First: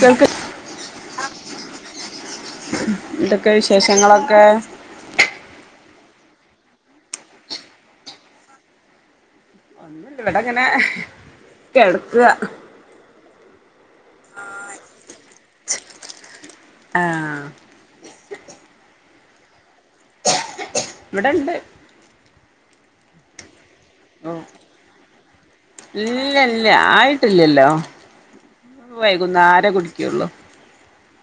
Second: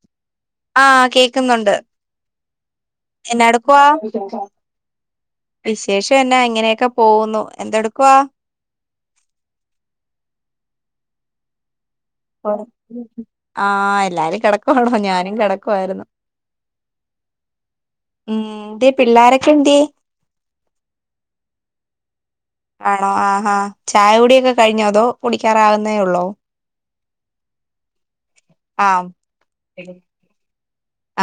കേൾക്ക്‌ ആഹ് കേക്കുന്നുണ്ട്, എന്നാ എന്തൊക്കെ എടുക്കുവാ വിശേഷങ്ങളൊക്കെ വിശേഷം എന്നാ ഇങ്ങനെയൊക്കെ പോവുന്നു, എന്തെടുക്കുവാ ഒന്നൂല്യ. വടങ്ങനെ കെടക്കുവ ആഹ് എല്ലാരും കെടക്കുവാണോ ഞാനും കെടക്കുവായിരുന്നു ആഹ് ഉം എന്തേ പിള്ളാരൊക്കെ എന്തേ ഇവിടെണ്ട് ആണോ ആഹ് ഹാ ചായ കുടിയൊക്കെ കഴിഞ്ഞോ അതോ കുടിക്കാറാവുന്നേ ഉള്ളോ ഇല്ല ഇല്ല ആയിട്ടില്യല്ലോ, ആഹ് വൈകുന്നാരെ കുടിക്ക്യൊള്ളു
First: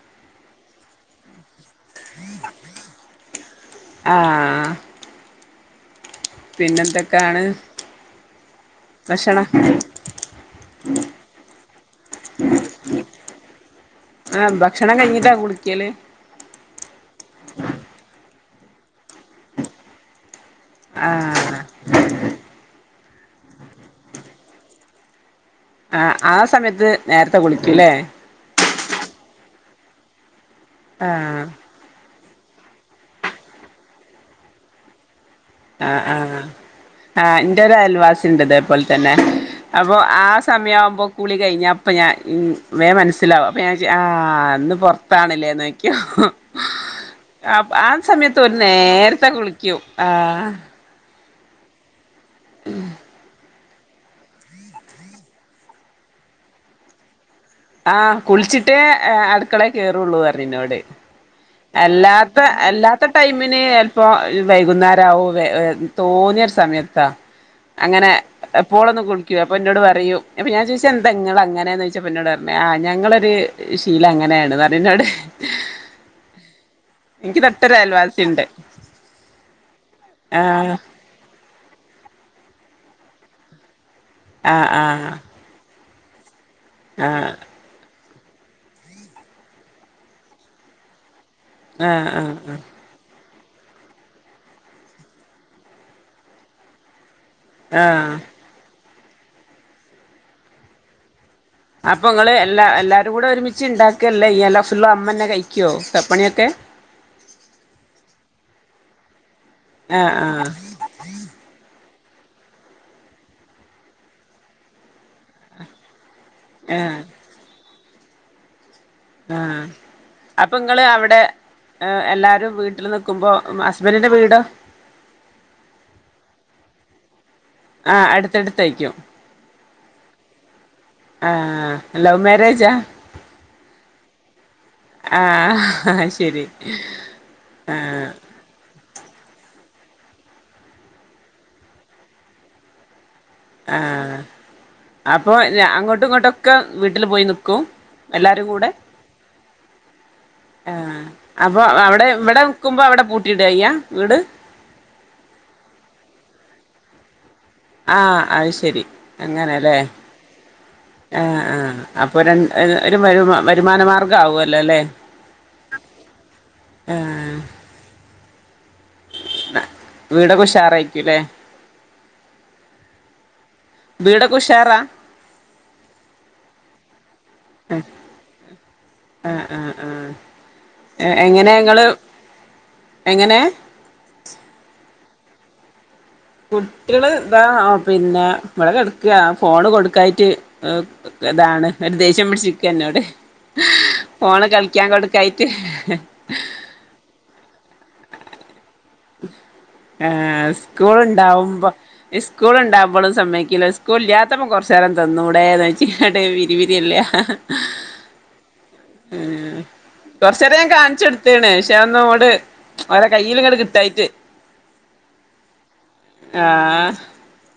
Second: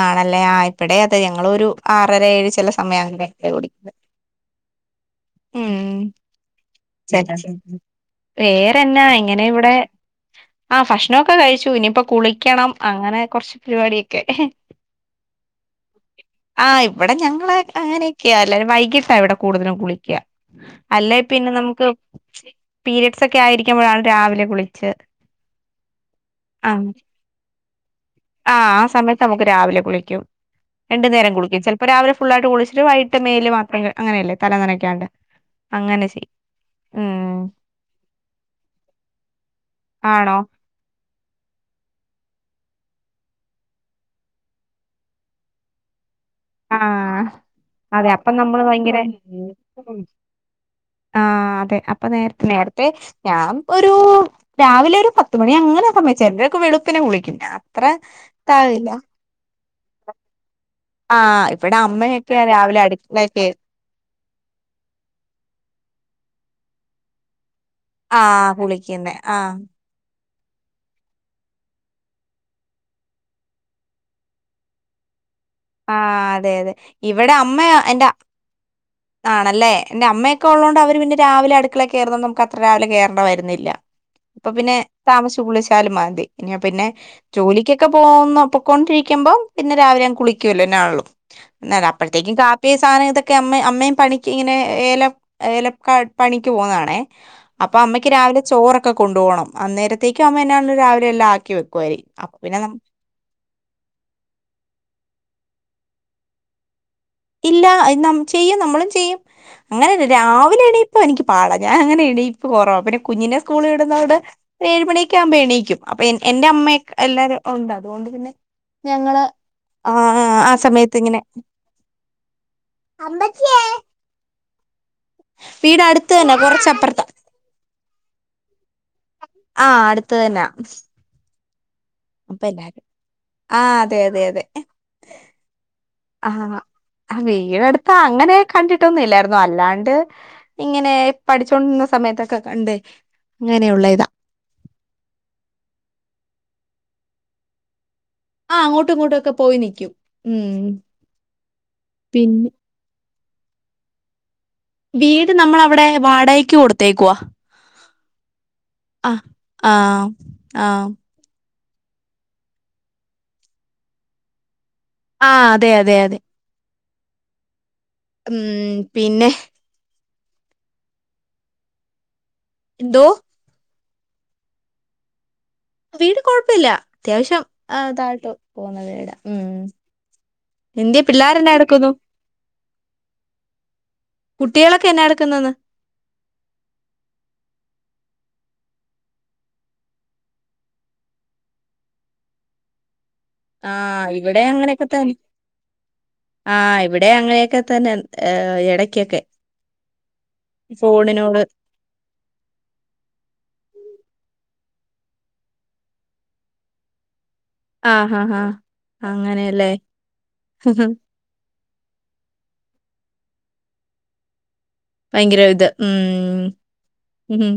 ആണല്ലേ ആഹ് ഇപ്പടെ അതെ ഞങ്ങളൊരു ആറര ഏഴ് ചെല സമയ അങ്ങനെയൊക്കയ കുടിക്കുന്നത് ആഹ് ഉം ചെല പിന്നെന്തൊക്കെയാണ് സ്ഥൽത്ത് വേറെന്നാ ഇങ്ങനെ ഭക്ഷണം ഇവിടെ ആഹ് ഭക്ഷണൊക്കെ കഴിച്ചു. ഇനിയിപ്പ കുളിക്കണം അങ്ങനെ കൊറച്ച് പരിപാടിയൊക് ആഹ് ഭക്ഷണം കഴിഞ്ഞിട്ടാ കുളിക്ക്യല് ആഹ് ഇവിടെ ഞങ്ങള് അങ്ങനെയൊക്കെയാ എല്ലരും വൈകിട്ടാ ഇവിടെ കൂടുതലും കുളിക്ക്യാ അല്ലേ പിന്നെ ആഹ് നമുക്ക് പീരീഡ്സൊക്കെ ആയിരിക്കുമ്പഴാണ് രാവിലെ കുളിച്ച് ആഹ്, ആഹ് സമയത്ത് നേര്ത്തെ കുളിക്യു ല്ലേ ആഹ്, ആഹ് സമയത്തമുക്ക് രാവിലെ കുളിക്കും, രണ്ടു നേരം ആഹ് കുളിക്കും ചെല പ്പൊ രാവിലെ ഫുള്ളായിട്ട് കുളിച്ചിട്ട് വൈകിട്ട് മേല് മാത്രം ക അങ്ങനെയല്ലേ തലനനക്കാണ്ട് ആഹ് ആഹ് ആഹ് ഇന്റൊരയൽവാസിണ്ട് ഇതേപോൽതന്നെ അപ്പൊ ആ ആണോ സമയാവുമ്പോ കുളി കഴിഞ്ഞാ അപ്പം ഞാൻ ഉം വേം മൻസ്സിലാവും, അപ്പം ഞാൻ ചോയിക്യും ആഹ് ഇന്ന് പൊർത്താണ്ലേന്നോയ്ക്ക്യും ആഹ് ആഹ് -ആഹ് അതെ അപ്പൊ സമയത്ത് ഓര് നമ്മള് ഭയങ്കര നേര്ത്തെ കുളിക്ക്യും ആഹ് ആഹ് അതെ അപ്പ നേര്തെ നേരത്തെ ഞാൻ ഒരു രാവിലെ ഒരു പത്തുമണി അങ്ങനെ സമയ ച്ചെലരൊക്കെ വെളുപ്പിനെ കുളിക്കും, ഞാൻ ആഹ്, കുളിച്ചിട്ടേ ഇതാവില്ല ഏഹ് അടുക്കളേ കേറുള്ളൂർഞ്ഞ് ന്നോട് ആഹ് ഇവിടെ അല്ലാത്ത അമ്മയൊക്കെയാ രാവിലെ അല്ലാത്ത അടുക്കളേ കേ ടൈമിന് ഇപ്പൊ വൈകുന്നേരാവും വേ വേ തോന്ന്യൊര് സമയത്താ അങ്ങനെ ആഹ് എപ്പോളൊന്നും കുളിക്കുന്നെ കുളിക്കൂല. ആഹ് അപ്പ ഇന്നോട് പറയും, അപ്പ ഞാൻ ചോയിച്ച് എന്താ ഇങ്ങള് അങ്ങനെ ന്ന് ചോയ്ച്ചപ്പ ഇന്നോടർ ആഹ് ഞങ്ങളൊരു ശീലം അങ്ങനേണ്ന്നർഞ് ന്നോട് ആഹ് അതെയതെ തൊട്ടൊരു ഇവടമ്മയൊ എന്റ അയൽവാസിണ്ട് ആണല്ലോ, എന്റെ അമ്മയൊക്കെ ആഹ് ഉള്ളോണ്ട് അവര് പിന്നെ രാവിലെ അട് ക്കളെ കേറുന്ന നമുക്കത്ര രാവിലെ കേറണ്ടവര്ന്നില്ല, അപ്പൊ ആഹ് പിന്നെ ആഹ് താമസിച്ച് കുളിച്ചാലും മതി പിന്നെ പിന്നെ ആഹ് ജോലിക്കൊക്കെ പോക്ന്ന പൊക്കോണ്ടിരിക്കുമ്പം പിന്നെ രാവിലെയങ്ങ് കുളിക്കുവല്ലോ എന്നാആണേലും എന്നല്ല, ആഹ് അപ്പഴത്തേക്കും ആഹ് കാപ്പിയ സാന ഇതൊക്കെ അമ്മ അ മ്മേം പണിക്ക് ഇങ്ങനെ എ ഏലം ഏലക്കാ എട് പണിക്ക് പോന്നതാണേ അപ്പ അമ്മക്ക് ആഹ് രാവിലെ ചോറൊക്കെ കൊണ്ട്പോണം. അന്നേരത്തേക്കും അമ്മ എന്നാണേലും രാവിലെയെല്ലാം ആക്കിവെക്കും. അപ്പം ഇങ്ങള് എല്ലാ എല്ലാരുംകൂടെ ഒരുമിച്ച്ണ്ടാക്ക അല്ല യ്യാ, എല്ലാ ഫുള്ള് അമ്മന്നെ കഴിക്കുവോ, പെ പണിയൊക്കെ ഇല്ലാ നം ചെയ്യും നമ്മളും ചെയ്യും. അങ്ങനെ ആഹ് ആഹ് രാവിലെണീ പ്പ് എനിക്ക് പാടാ, ഞാ അങ്ങനെ എണീപ്പ് കൊറവാ, പിന്നെ കുഞ്ഞിനെ സ്കുളിവിട്ന്നകൊണ്ട് ഏഴ്മണിക്കെയാവുമ്പോ എണീക്കും. അപ്പ എന്റെ അമ്മയൊക്കെ ആഹ് എല്ലാരും ഒണ്ട് അതുകൊണ്ട് പിന്നെ ഞങ്ങള് ആഹ് ആഹ് ആ സമയത്ത് ഇങ്ങനെ ഇഹ്, എല്ലാരും വീട്ടില് നിക്കുമ്പോ അമ്മച്ചിയേ. ഹസ്ബന്റ്ന്റെ വീടോ വീടട്ത്തന്നെ കൊറച്ചപ്പർത്താ ആഹ് അട്ത്തട്ത്തയ്ക്ക്യും. ആഹ് അട്ത്ത് തന്നാ. ആഹ് ലൗ മാരേജാ? ആഹ് അതെ അതെ അതെ. ആഹ് ശരി ആഹ് ആഹ് വീടടുത്താ അങ്ങനെ കണ്ടിട്ടൊന്നും ഇല്ലായ്രുന്നു. അല്ലാണ്ട് ഇങ്ങനെ പഠിച്ചോണ്ടിര്ന്ന സമയത്തൊക്കെ കണ്ട് അങ്ങനെയുള്ളയിതാ. അപ്പ അങ്ങോട്ടും ഇങ്ങോട്ടും ഒക്കെ വീട്ടില് പോയി നിക്കും? എല്ലാരും ആഹ് കൂടെ അങ്ങോട്ടും ഇങ്ങോട്ടും ഒക്കെ പോയി നി ആഹ്. അപ്പൊ അവ്ടെ ഇവടെ പിന്നെ നിക്കുമ്പ അവടെ പൂട്ടിയിടാ ചെയ്യാ വീട്? വീട് നമ്മളവിടെ വാടകക്ക് കൊട്ത്തേക്കുവാ. ആഹ് അത് ശെരി. അങ്ങനെലേ. ആഹ് ആഹ് ആഹ് ആഹ്. അപ്പൊ രണ് ഒരു ഒരു വരു വരുമാന മാർഗ്ഗാവൊല്ലോ ലേ? ആഹ് അതെ അതെ അതെ. ആഹ്. ഉം പിന്നെ. ന്ന വീടൊക്കെ ഉഷാറേയിക്കുലേ? എന്തോ? വീടൊക്കെ ഉഷാറാ? വീട് കൊഴപ്പ ഇല്ല അത്യാവശം. ആഹ് ഇതായ്ട്ട് പോവുന്ന വീടാ ആഹ് ഉം. ആഹ് ആഹ് എന്ത്യേ പിള്ളാര് എങ്ങനെ എന്നാ ഇങ്ങള് എട്ക്കുന്നു? എങ്ങനെ? കുട്ടിയേളൊക്കെ എന്നാ എട്ക്ക്ന്നെന്ന്. കുട്ട്യെള് ഇതാ പിന്നെ ഇബടെ കെടക്കാ. ഫോണ് കൊടുക്കായിറ്റ് ഇതാണ് ഒര് ദേഷ്യം പിടിച്ച് നിക്കാ ഇന്നോട്. ആഹ് ഇവിടെ ഫോണ് അങ്ങനെയൊക്കെ കളിക്ക്യാൻ തന്നെ കൊടുക്കായിറ്റ് ആഹ് ഇവടെ അങ്ങനെക്കെ തന്നെ എടക്കൊക്കെ. ആഹ് സ്കൂള് ഫോണിനോട് ഇണ്ടാവുമ്പം ഇസ്കൂള്ണ്ടാവുമ്പളും സമയ്ക്കില്ല സ്കൂളില്ലാത്തപ്പം കൊറച്ചേരം തന്നൂടേന്ന് ചോയ്ക്ക്യാ ഇന്നട്ട് വിരി വിരിയെല്ലാ. ആഹ്ഹഹാ. ഉ ഉം കൊറച്ചേരം ഞാൻ കാണിച്ചൊടു ത്ത്ണ്. പക്ഷേ അതൊന്നും അങ്ങോട് ഓരെ കയ്യില് ഇങ്ങട് കിട്ടായിറ്റ്. ഭയങ്കര ഇത് ആഹ് ഉം.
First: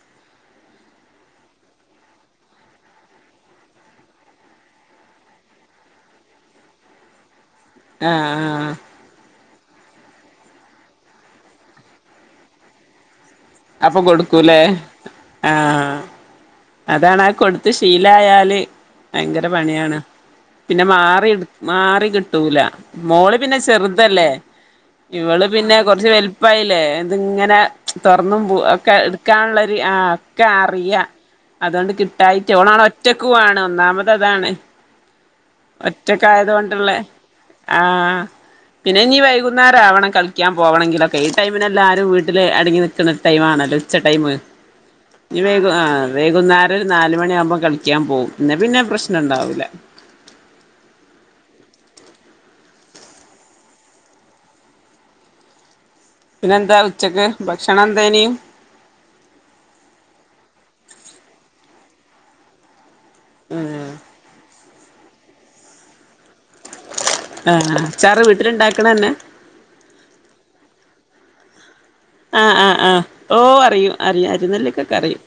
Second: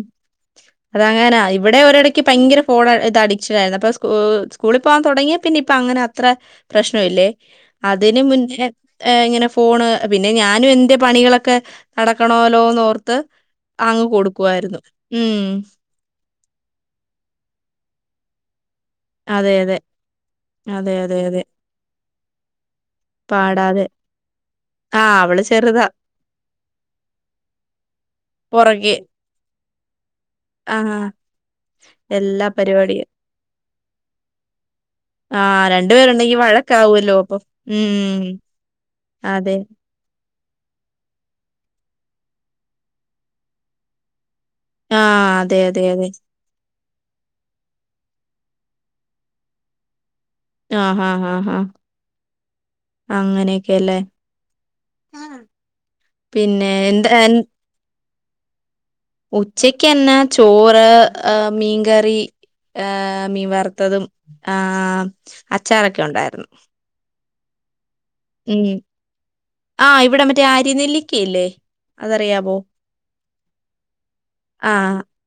അതങ്ങനാ. ഇവിടെ ഒരിടയ്ക്ക് ഭയങ്കര ഫോൺ ഇത് അഡിക്ഷനായിരുന്നു അപ്പൊ സ്കൂ സ്കൂളി പോവാൻ തൊടങ്ങിയേ പിന്നെ ഇപ്പം അങ്ങനെ അത്ര പ്രശ്നവില്ലേ. അതിന് ആഹ് മുന്നേ ആഹ് ഏഹ് ഇങ്ങനെ ഫോണ് പിന്നെ ഞാനും എന്റെ പണികളൊക്കെ നടക്കണോല്ലോന്ന് ഓർത്ത് അപ്പം കൊടുക്കുലേ ആഹ്. അതാണാ കൊടുത്ത് ശീലായാല് ഭയങ്കര അതെ അതെ. പണിയാണ്. പിന്നെ അതെ അതെ മാറി അതെ. ഇട് മാറി കിട്ടൂല മോള് പിന്നെ പാടാതെ. ചെറുതല്ലേ. ആ അവള് ഇവള് പിന്നെ ചെറുതാ. കൊറച്ച് വൽപ്പായില്ലേ. ഇതിങ്ങനെ തൊറന്നും പു ഒക്കെ പുറകെ. ഇടുക്കാനുള്ളൊരു ആഹ് ഒക്കെ ആ അറിയ. അതോണ്ട് എല്ലാ കിട്ടായിറ്റ് ഓളാണ് പരിപാടിയും. ഒറ്റക്കു ആണ് ഒന്നാമത് അതാണ്. ആ പേരുണ്ടെങ്കി ഒറ്റക്കായത് കൊണ്ടുള്ളെ വഴക്കാവുമല്ലോ അപ്പം. ആഹ്. ഉം. പിന്നെ ഇഞ്ഞ് അതെ. വൈകുന്നേരാവണം കളി ക്യാ പോവണങ്കിലൊക്കെ ഈ ടൈമിനെല്ലാരും വീട്ടില് അടങ്ങിനിക്കണ ടൈമാണല്ലോ ഉച്ച ടൈം. ആ ഈ അതെ വേകു അതെ ആഹ് അതെ. വൈകുന്നേര ത്ത് നാല് മണിയാകുമ്പോ കളിക്കാൻ പോകും ന്നെ പിന്നെ പ്രശ്നം ഇണ്ടാവൂല. ആഹ് ഹാ ആഹ് ഹാ. അങ്ങനെക്കെല്ലേ പിന്നെ എന്താ, എ ക്ഷണന്തേനിം. ഉച്ചക്ക് എന്നാ ചോറ് ആ മീൻ കറി. ഏ മീൻ ആഹ് വറുത്തതും ആ അച്ചാറൊക്കെ ഒണ്ടായിരുന്നു. ആഹ അച്ചാറ് വീട്ടിലുണ്ടാക്കണന്നെ. ആഹ് ഇവിടെ മറ്റേ ആരിനെല്ലിക്കയില്ലേ. ആഹ്, ആഹ്, ആഹ് ഓ അറിയും അറിയാം അരുന്നല്ലേക്കൊക്കെ അറിയും.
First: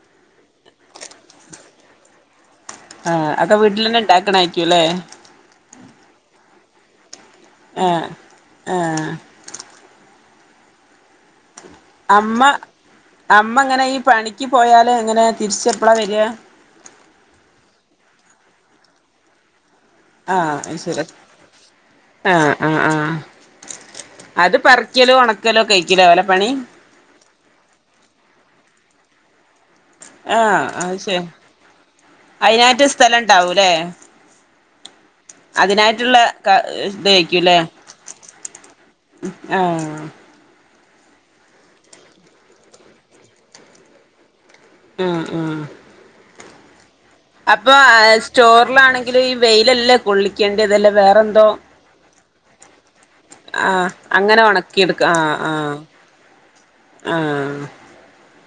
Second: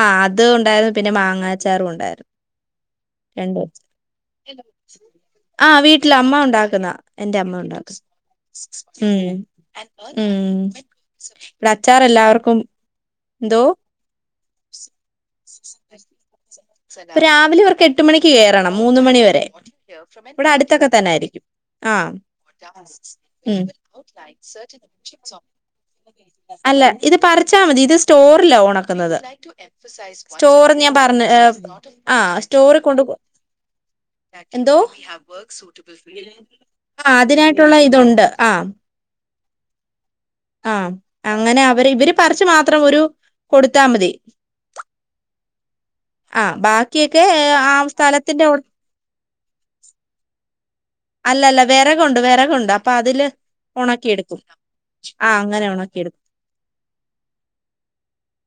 ആ അത് ഒണ്ടായിരുന്നു പിന്നെ മാങ്ങാച്ചാറും ഉണ്ടായിരുന്നു. ആഹ് അതൊക്കെ രണ്ടും വീട്ടിലന്നെ ഇണ്ടാക്കണ ആരിക്കോല്ലേ. ആഹ് വീട്ടിലമ്മ ഉണ്ടാക്കുന്ന എന്റെ അമ്മ ഉണ്ടാക്കുന്ന ആഹ് ആഹ് ഉം. ഉം ഇവിടെ അച്ചാർ അമ്മ എല്ലാവർക്കും അമ്മ എന്തോ? എങ്ങനെ ഈ പണിക്ക് പോയാല് എങ്ങനെ തിരിച്ച എപ്പളാ വരിയ? രാവിലെ അവർക്ക് എട്ട് മണിക്ക് കേറണം മൂന്ന് മണി വരെ ഇവിടെ ആഹ് അത് അടുത്തൊക്കെ ശരി തന്നെ ആയിരിക്കും. ആഹ് ആഹ് ആഹ് ഉം അത് പറിക്കലും ഉണക്കലും ഒക്കെ ആയിരിക്കുല്ലേ ഓലെ പണി അല്ല. ഇത് പറിച്ചാ മതി ഇത് സ്റ്റോറില ഒണക്കുന്നത് ആഹ് സ്റ്റോർ ഞാൻ അത് പറഞ്ഞ, ശരി എ ആ സ്റ്റോറി അതിനായിട്ട് കൊണ്ട് സ്ഥലം ഉണ്ടാവൂല്ലേ എന്തോ അതിനായിട്ടുള്ള ക ആ ഇതായിരിക്കുംല്ലേ അതിനായിട്ടുള്ള ഇതുണ്ട് ആ. ആഹ്. ആഹ് അങ്ങനെ അവര് ഇവര് പറച്ച് മാത്രം ഒരു കൊടുത്താ മതി. ആഹ്, ആഹ് ആ ബാ ബാക്കിയൊക്കെ അപ്പൊ ആ സ്റ്റോറിലാണെങ്കിലും ഈ വെയിലെല്ലാം. പൊള്ളിക്കേണ്ട വെല വേറെന്തോ. അല്ലല്ല വിറകുണ്ട് വിറകുണ്ട് അപ്പൊ അതില് ആഹ് ഉണക്കിയെടുക്കും അങ്ങനെ ഒണക്കി എടുക്ക ആ ആഹ്, അങ്ങനെ ആഹ്, ഉണക്കിയെടുക്കും ആഹ്.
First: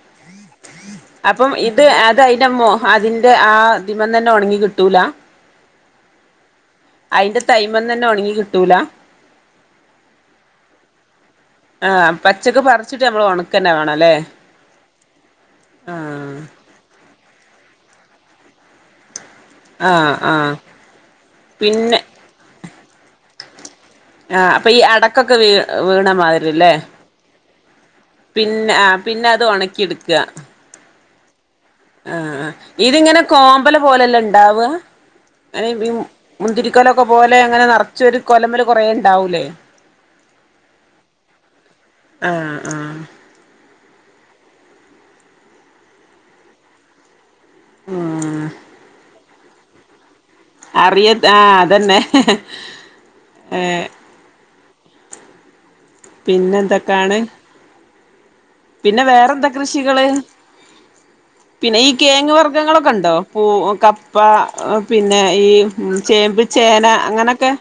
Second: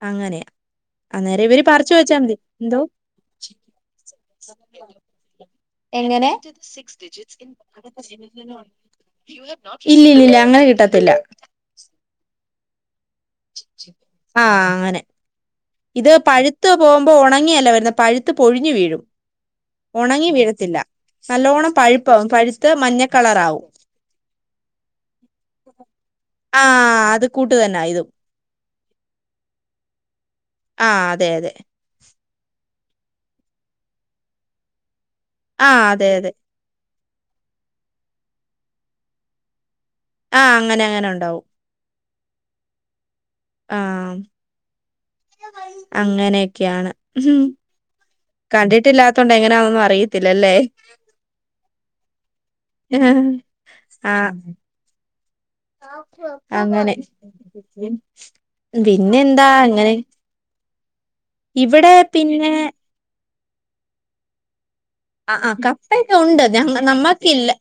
അങ്ങനെ. അപ്പം ഇത് അത് അയിന്റെ മോഹ എന്തോ അതിന്റെ ആ അതിമന്നെ ഒണങ്ങി കിട്ടൂല. എങ്ങനെ? [unintelligible] അതിന്റെ തൈമന്ന് തന്നെ ഉണങ്ങി കിട്ടൂല ഇല്ലില്ലില്ല അങ്ങനെ കിട്ടത്തില്ല. ആഹ് പച്ചക്ക് പറിച്ചിട്ട് ഞമ്മള് ഒണ ആഹ് അങ്ങനെ. ആ ഇത് പഴുത്ത് പോകുമ്പോ ഒണങ്ങിയല്ല വരുന്നെ പഴുത്ത് പൊഴിഞ്ഞു വീഴും. ആ ഒണങ്ങി ആ വീഴത്തില്ല നല്ലോണം പിന്നെ പഴുപ്പാവും പഴുത്ത് മഞ്ഞ കളറാവും. ആ അപ്പൊ ഈ അടക്കൊക്കെ വീ, വീണ ആ മാതിരില്ലേ. അത് കൂട്ട് തന്നാ ഇതും പിന്നെ ആ പിന്നെത് ഒണക്കിടുക്ക. ആ അതെ, അതെ. ആ, ആഹ് ഇതിങ്ങനെ കോമ്പല് പോലെല്ല ഇണ്ടാവ? അനെ ആ ഇ അതെ അതെ മുന്തിരി. ക്കൊലൊക്കെ പോലെ അങ്ങനെ നെറച്ചൊരു കൊലമ്മല് കുറേണ്ടാവൂലേ? ആഹ് അങ്ങനെങ്ങനെ ഉണ്ടാവും. ആഹ്, ആഹ്. ആഹ് അങ്ങനെയൊക്കെയാണ്. ഉം കണ്ടിട്ടില്ലാത്തോണ്ട് എങ്ങനെയാന്നൊന്നും അറിയത്തില്ലല്ലേ. അറിയ ആഹ് അതന്നെ ഏഹ് ആഹ് പിന്നെ അങ്ങനെ എന്തൊക്കെയാണ് [unintelligible] പിന്നെ പിന്നെന്താ വേറെന്താ അങ്ങനെ കൃഷികള് പിന്നെ ഈ ഇവിടെ കെഴങ്ങ് പിന്നെ വർഗ്ഗങ്ങള് ഒക്കെണ്ടോ പൂ കപ്പ പിന്നെ ആഹ് ഈ ആഹ് കപ്പയൊക്കെ ചേമ്പ് ഉണ്ട് ഞങ്ങ ചേന അങ്ങനെയൊക്കെ നമ്മക്കില്ല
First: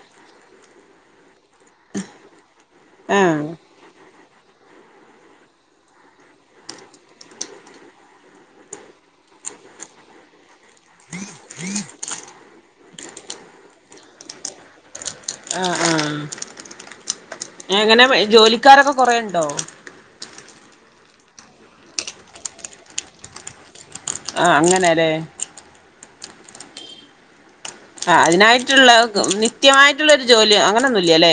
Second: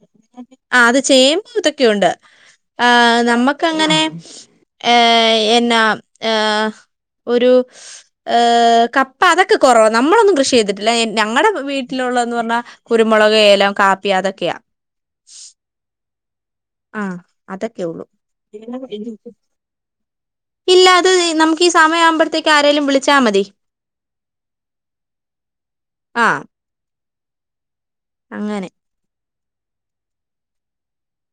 ആഹ് അത് ചേമ്പ് ഇതൊക്കെയുണ്ട് ആഹ് നമ്മക്കങ്ങനെ ഏഹ് എന്നാ ഏഹ് ഒരു ഏഹ് കപ്പ അതൊക്കെ കുറവ നമ്മളൊന്നും കൃഷി ചെയ്തി- ട്ടില്ല ഞങ്ങടെ വീട്ടിലുള്ളതെന്ന് പറഞ്ഞാ കുരുമുളക് ഏലം കാപ്പി അതൊക്കെയാ ആഹ് ആഹ് ആഹ് അതൊക്കെ എങ്ങനെ ഉള്ളൂ ജോലിക്കാരൊക്കെ കൊറെയുണ്ടോ? ഇല്ല അത് നമുക്ക് ഈ സമയം ആവുമ്പഴത്തേക്ക് ആരേലും വിളിച്ചാൽ മതി ആഹ് അങ്ങനെല്ലേ ആഹ് ആഹ് അങ്ങനെ അതിനായിട്ടുള്ള നിത്യമായിട്ടുള്ളൊരു ജോലി അങ്ങനെന്നുംല്ലല്ലേ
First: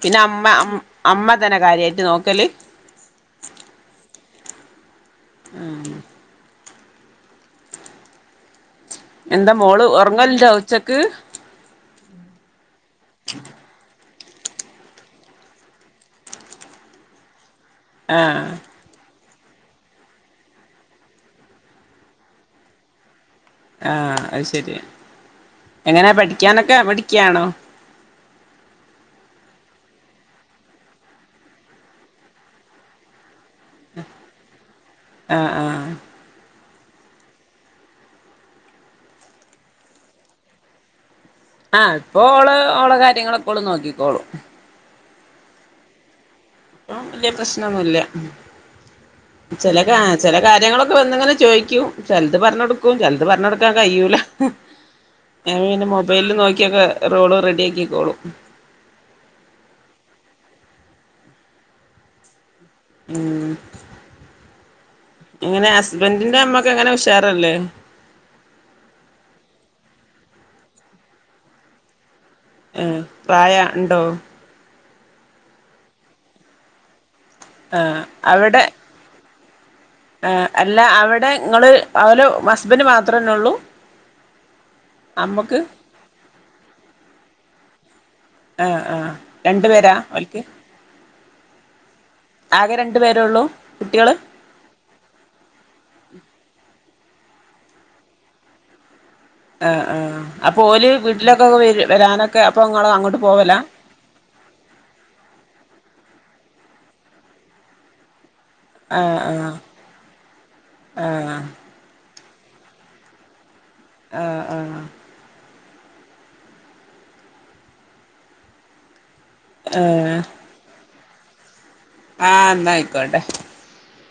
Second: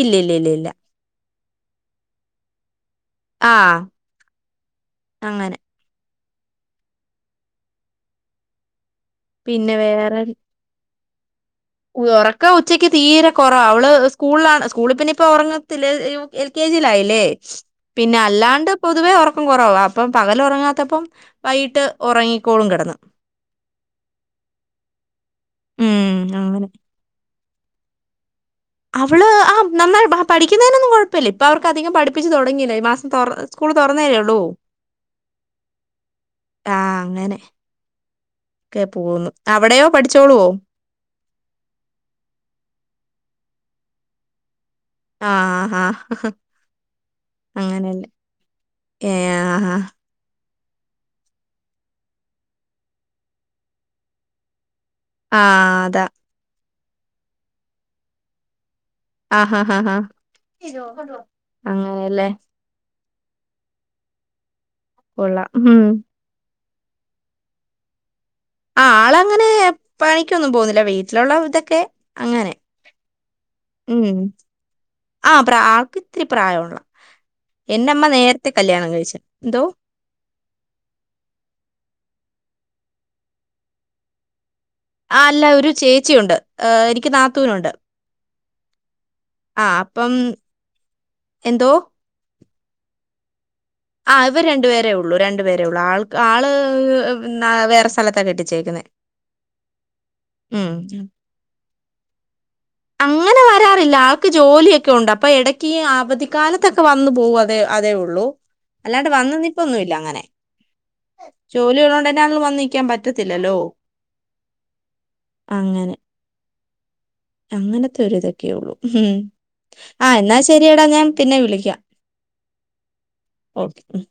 ഇല്ല പിന്നെ ഇല്ല അമ്മ ഇല്ല ഇല്ല അ അമ്മ തന്നെ കാര്യായിട്ട് നോക്കല് ആഹ് അങ്ങനെ ആഹ് എന്താ പിന്നെ മോള് വേറെ ഒറങ്ങല്ണ്ടോ ഉച്ചക്ക് ഉറക്കം ഉച്ചക്ക് തീരെ കൊറവ അവള് സ്കൂളിലാണ് സ്കൂളിൽ പിന്നെ ഇപ്പ ഒറങ്ങത്തില്ല എൽ കെ ജിയിലായില്ലേ പിന്നെ ആഹ് അല്ലാണ്ട് പൊതുവേ ഉറക്കം കുറവ അപ്പം പകല് ഉറങ്ങാത്തപ്പം വൈകിട്ട് ഉറങ്ങിക്കോളും കിടന്ന് ആഹ് അത് ശരി എങ്ങനെ ഉം അങ്ങനെ പഠിക്കാനൊക്കെ മിടുക്കിയാണോ? അവള് ആഹ് നന്നായി പഠിക്കുന്നതിനൊന്നും കുഴപ്പല്ല ഇപ്പ അവർക്ക് അധികം പഠിപ്പിച്ച് തുടങ്ങിയില്ല ഈ മാസം തൊറ സ്കൂള് തുറന്നല്ലേള്ളൂ ആഹ് ആഹ് ആഹ് അങ്ങനെ ഒക്കെ പോവുന്നു അവിടെയോ പഠിച്ചോളുവോ ആഹ് ഇപ്പ ഓള് ഓളെ കാര്യങ്ങളൊക്കെ ഓള് നോക്കിക്കോളും ആഹ് ആഹ് ആഹ് വലിയ പ്രശ്നൊന്നുല്ല അങ്ങനെയല്ലേ ഉം ഏഹ് ആഹ് ചെല കാ ചില കാര്യങ്ങളൊക്കെ വന്നിങ്ങനെ ചോയ്ക്കും ചിലത് പറഞ്ഞൊടുക്കും ചിലത് പറഞ്ഞൊടുക്കാൻ കഴിയൂല ഞാൻ ആഹ് പിന്നെ അതാ മൊബൈല് നോക്കിയൊക്കെ റോള് റെഡി ആക്കിക്കോളും ആഹ് ഹാ ഹാ അങ്ങനെയല്ലേ ഉം കൊള്ളാം ഇങ്ങനെ ഉം ഹസ്ബന്റിന്റെ അമ്മക്കെ എങ്ങനെ ഉഷാറല്ലേ ആഹ് ആളങ്ങനെ പണിക്കൊന്നും പോവുന്നില്ല വീട്ടിലുള്ള ഇതൊക്കെ അങ്ങനെ ഏഹ് പ്രായ ഉണ്ടോ ആഹ് പ്ര ആൾക്ക് ഇത്തിരി പ്രായള്ള ആഹ് എന്റെമ്മ നേരത്തെ അവിടെ കല്യാണം കഴിച്ച് എന്തോ ആഹ് അല്ല അവിടെ ഇങ്ങള് ഓല് ഹസ്ബന്റ് മാത്രന്നെ ഉള്ളൂ ആഹ് അല്ല ഒരു ചേച്ചി ഉണ്ട് എനിക്ക് നാത്തൂനുണ്ട് ആഹ് ആഹ് ആ രണ്ടു പേരാ അപ്പം ഓൽക്ക് എന്തോ ആകെ രണ്ടു പേരേ ഉള്ളൂ ആഹ് അവര് രണ്ടു പേരേ ഉള്ളൂ രണ്ടു പേരേ ഉള്ളു ആൾക്ക് ആള് വേറെ സ്ഥലത്താ കെട്ടിച്ചേക്കുന്നെ ആഹ് ആഹ് അപ്പൊ ഓല് വീട്ടിലൊകൊക്കെ വരാനൊക്കെ അപ്പൊ ഇങ്ങളോ അങ്ങനെ വരാറില്ലാ ജോലിയൊക്കെ ഉണ്ട് അപ്പൊ എടക്ക് അവധിക്കാലത്തൊക്കെ വന്നു പോവും അതെ അതേ ഉള്ളു അല്ലാണ്ട് ആഹ് വന്ന ആഹ് നിപ്പൊന്നുല്ല അങ്ങനെ ആഹ് ജോലി ഒള്ളോണ്ടന്നെ ഞങ്ങൾ വന്നിക്കാൻ പറ്റത്തില്ലല്ലോ ആഹ് ആഹ് അങ്ങനെ അങ്ങനത്തെ ഒരു ഇതൊക്ക്യെ ഉള്ളു ഉം ആഹ് എന്നാ ശരിയടാ ഞാൻ പിന്നെ വിളിക്ക ആഹ് ഇന്നയിക്കോട്ടെ ഓക്കെ ഉം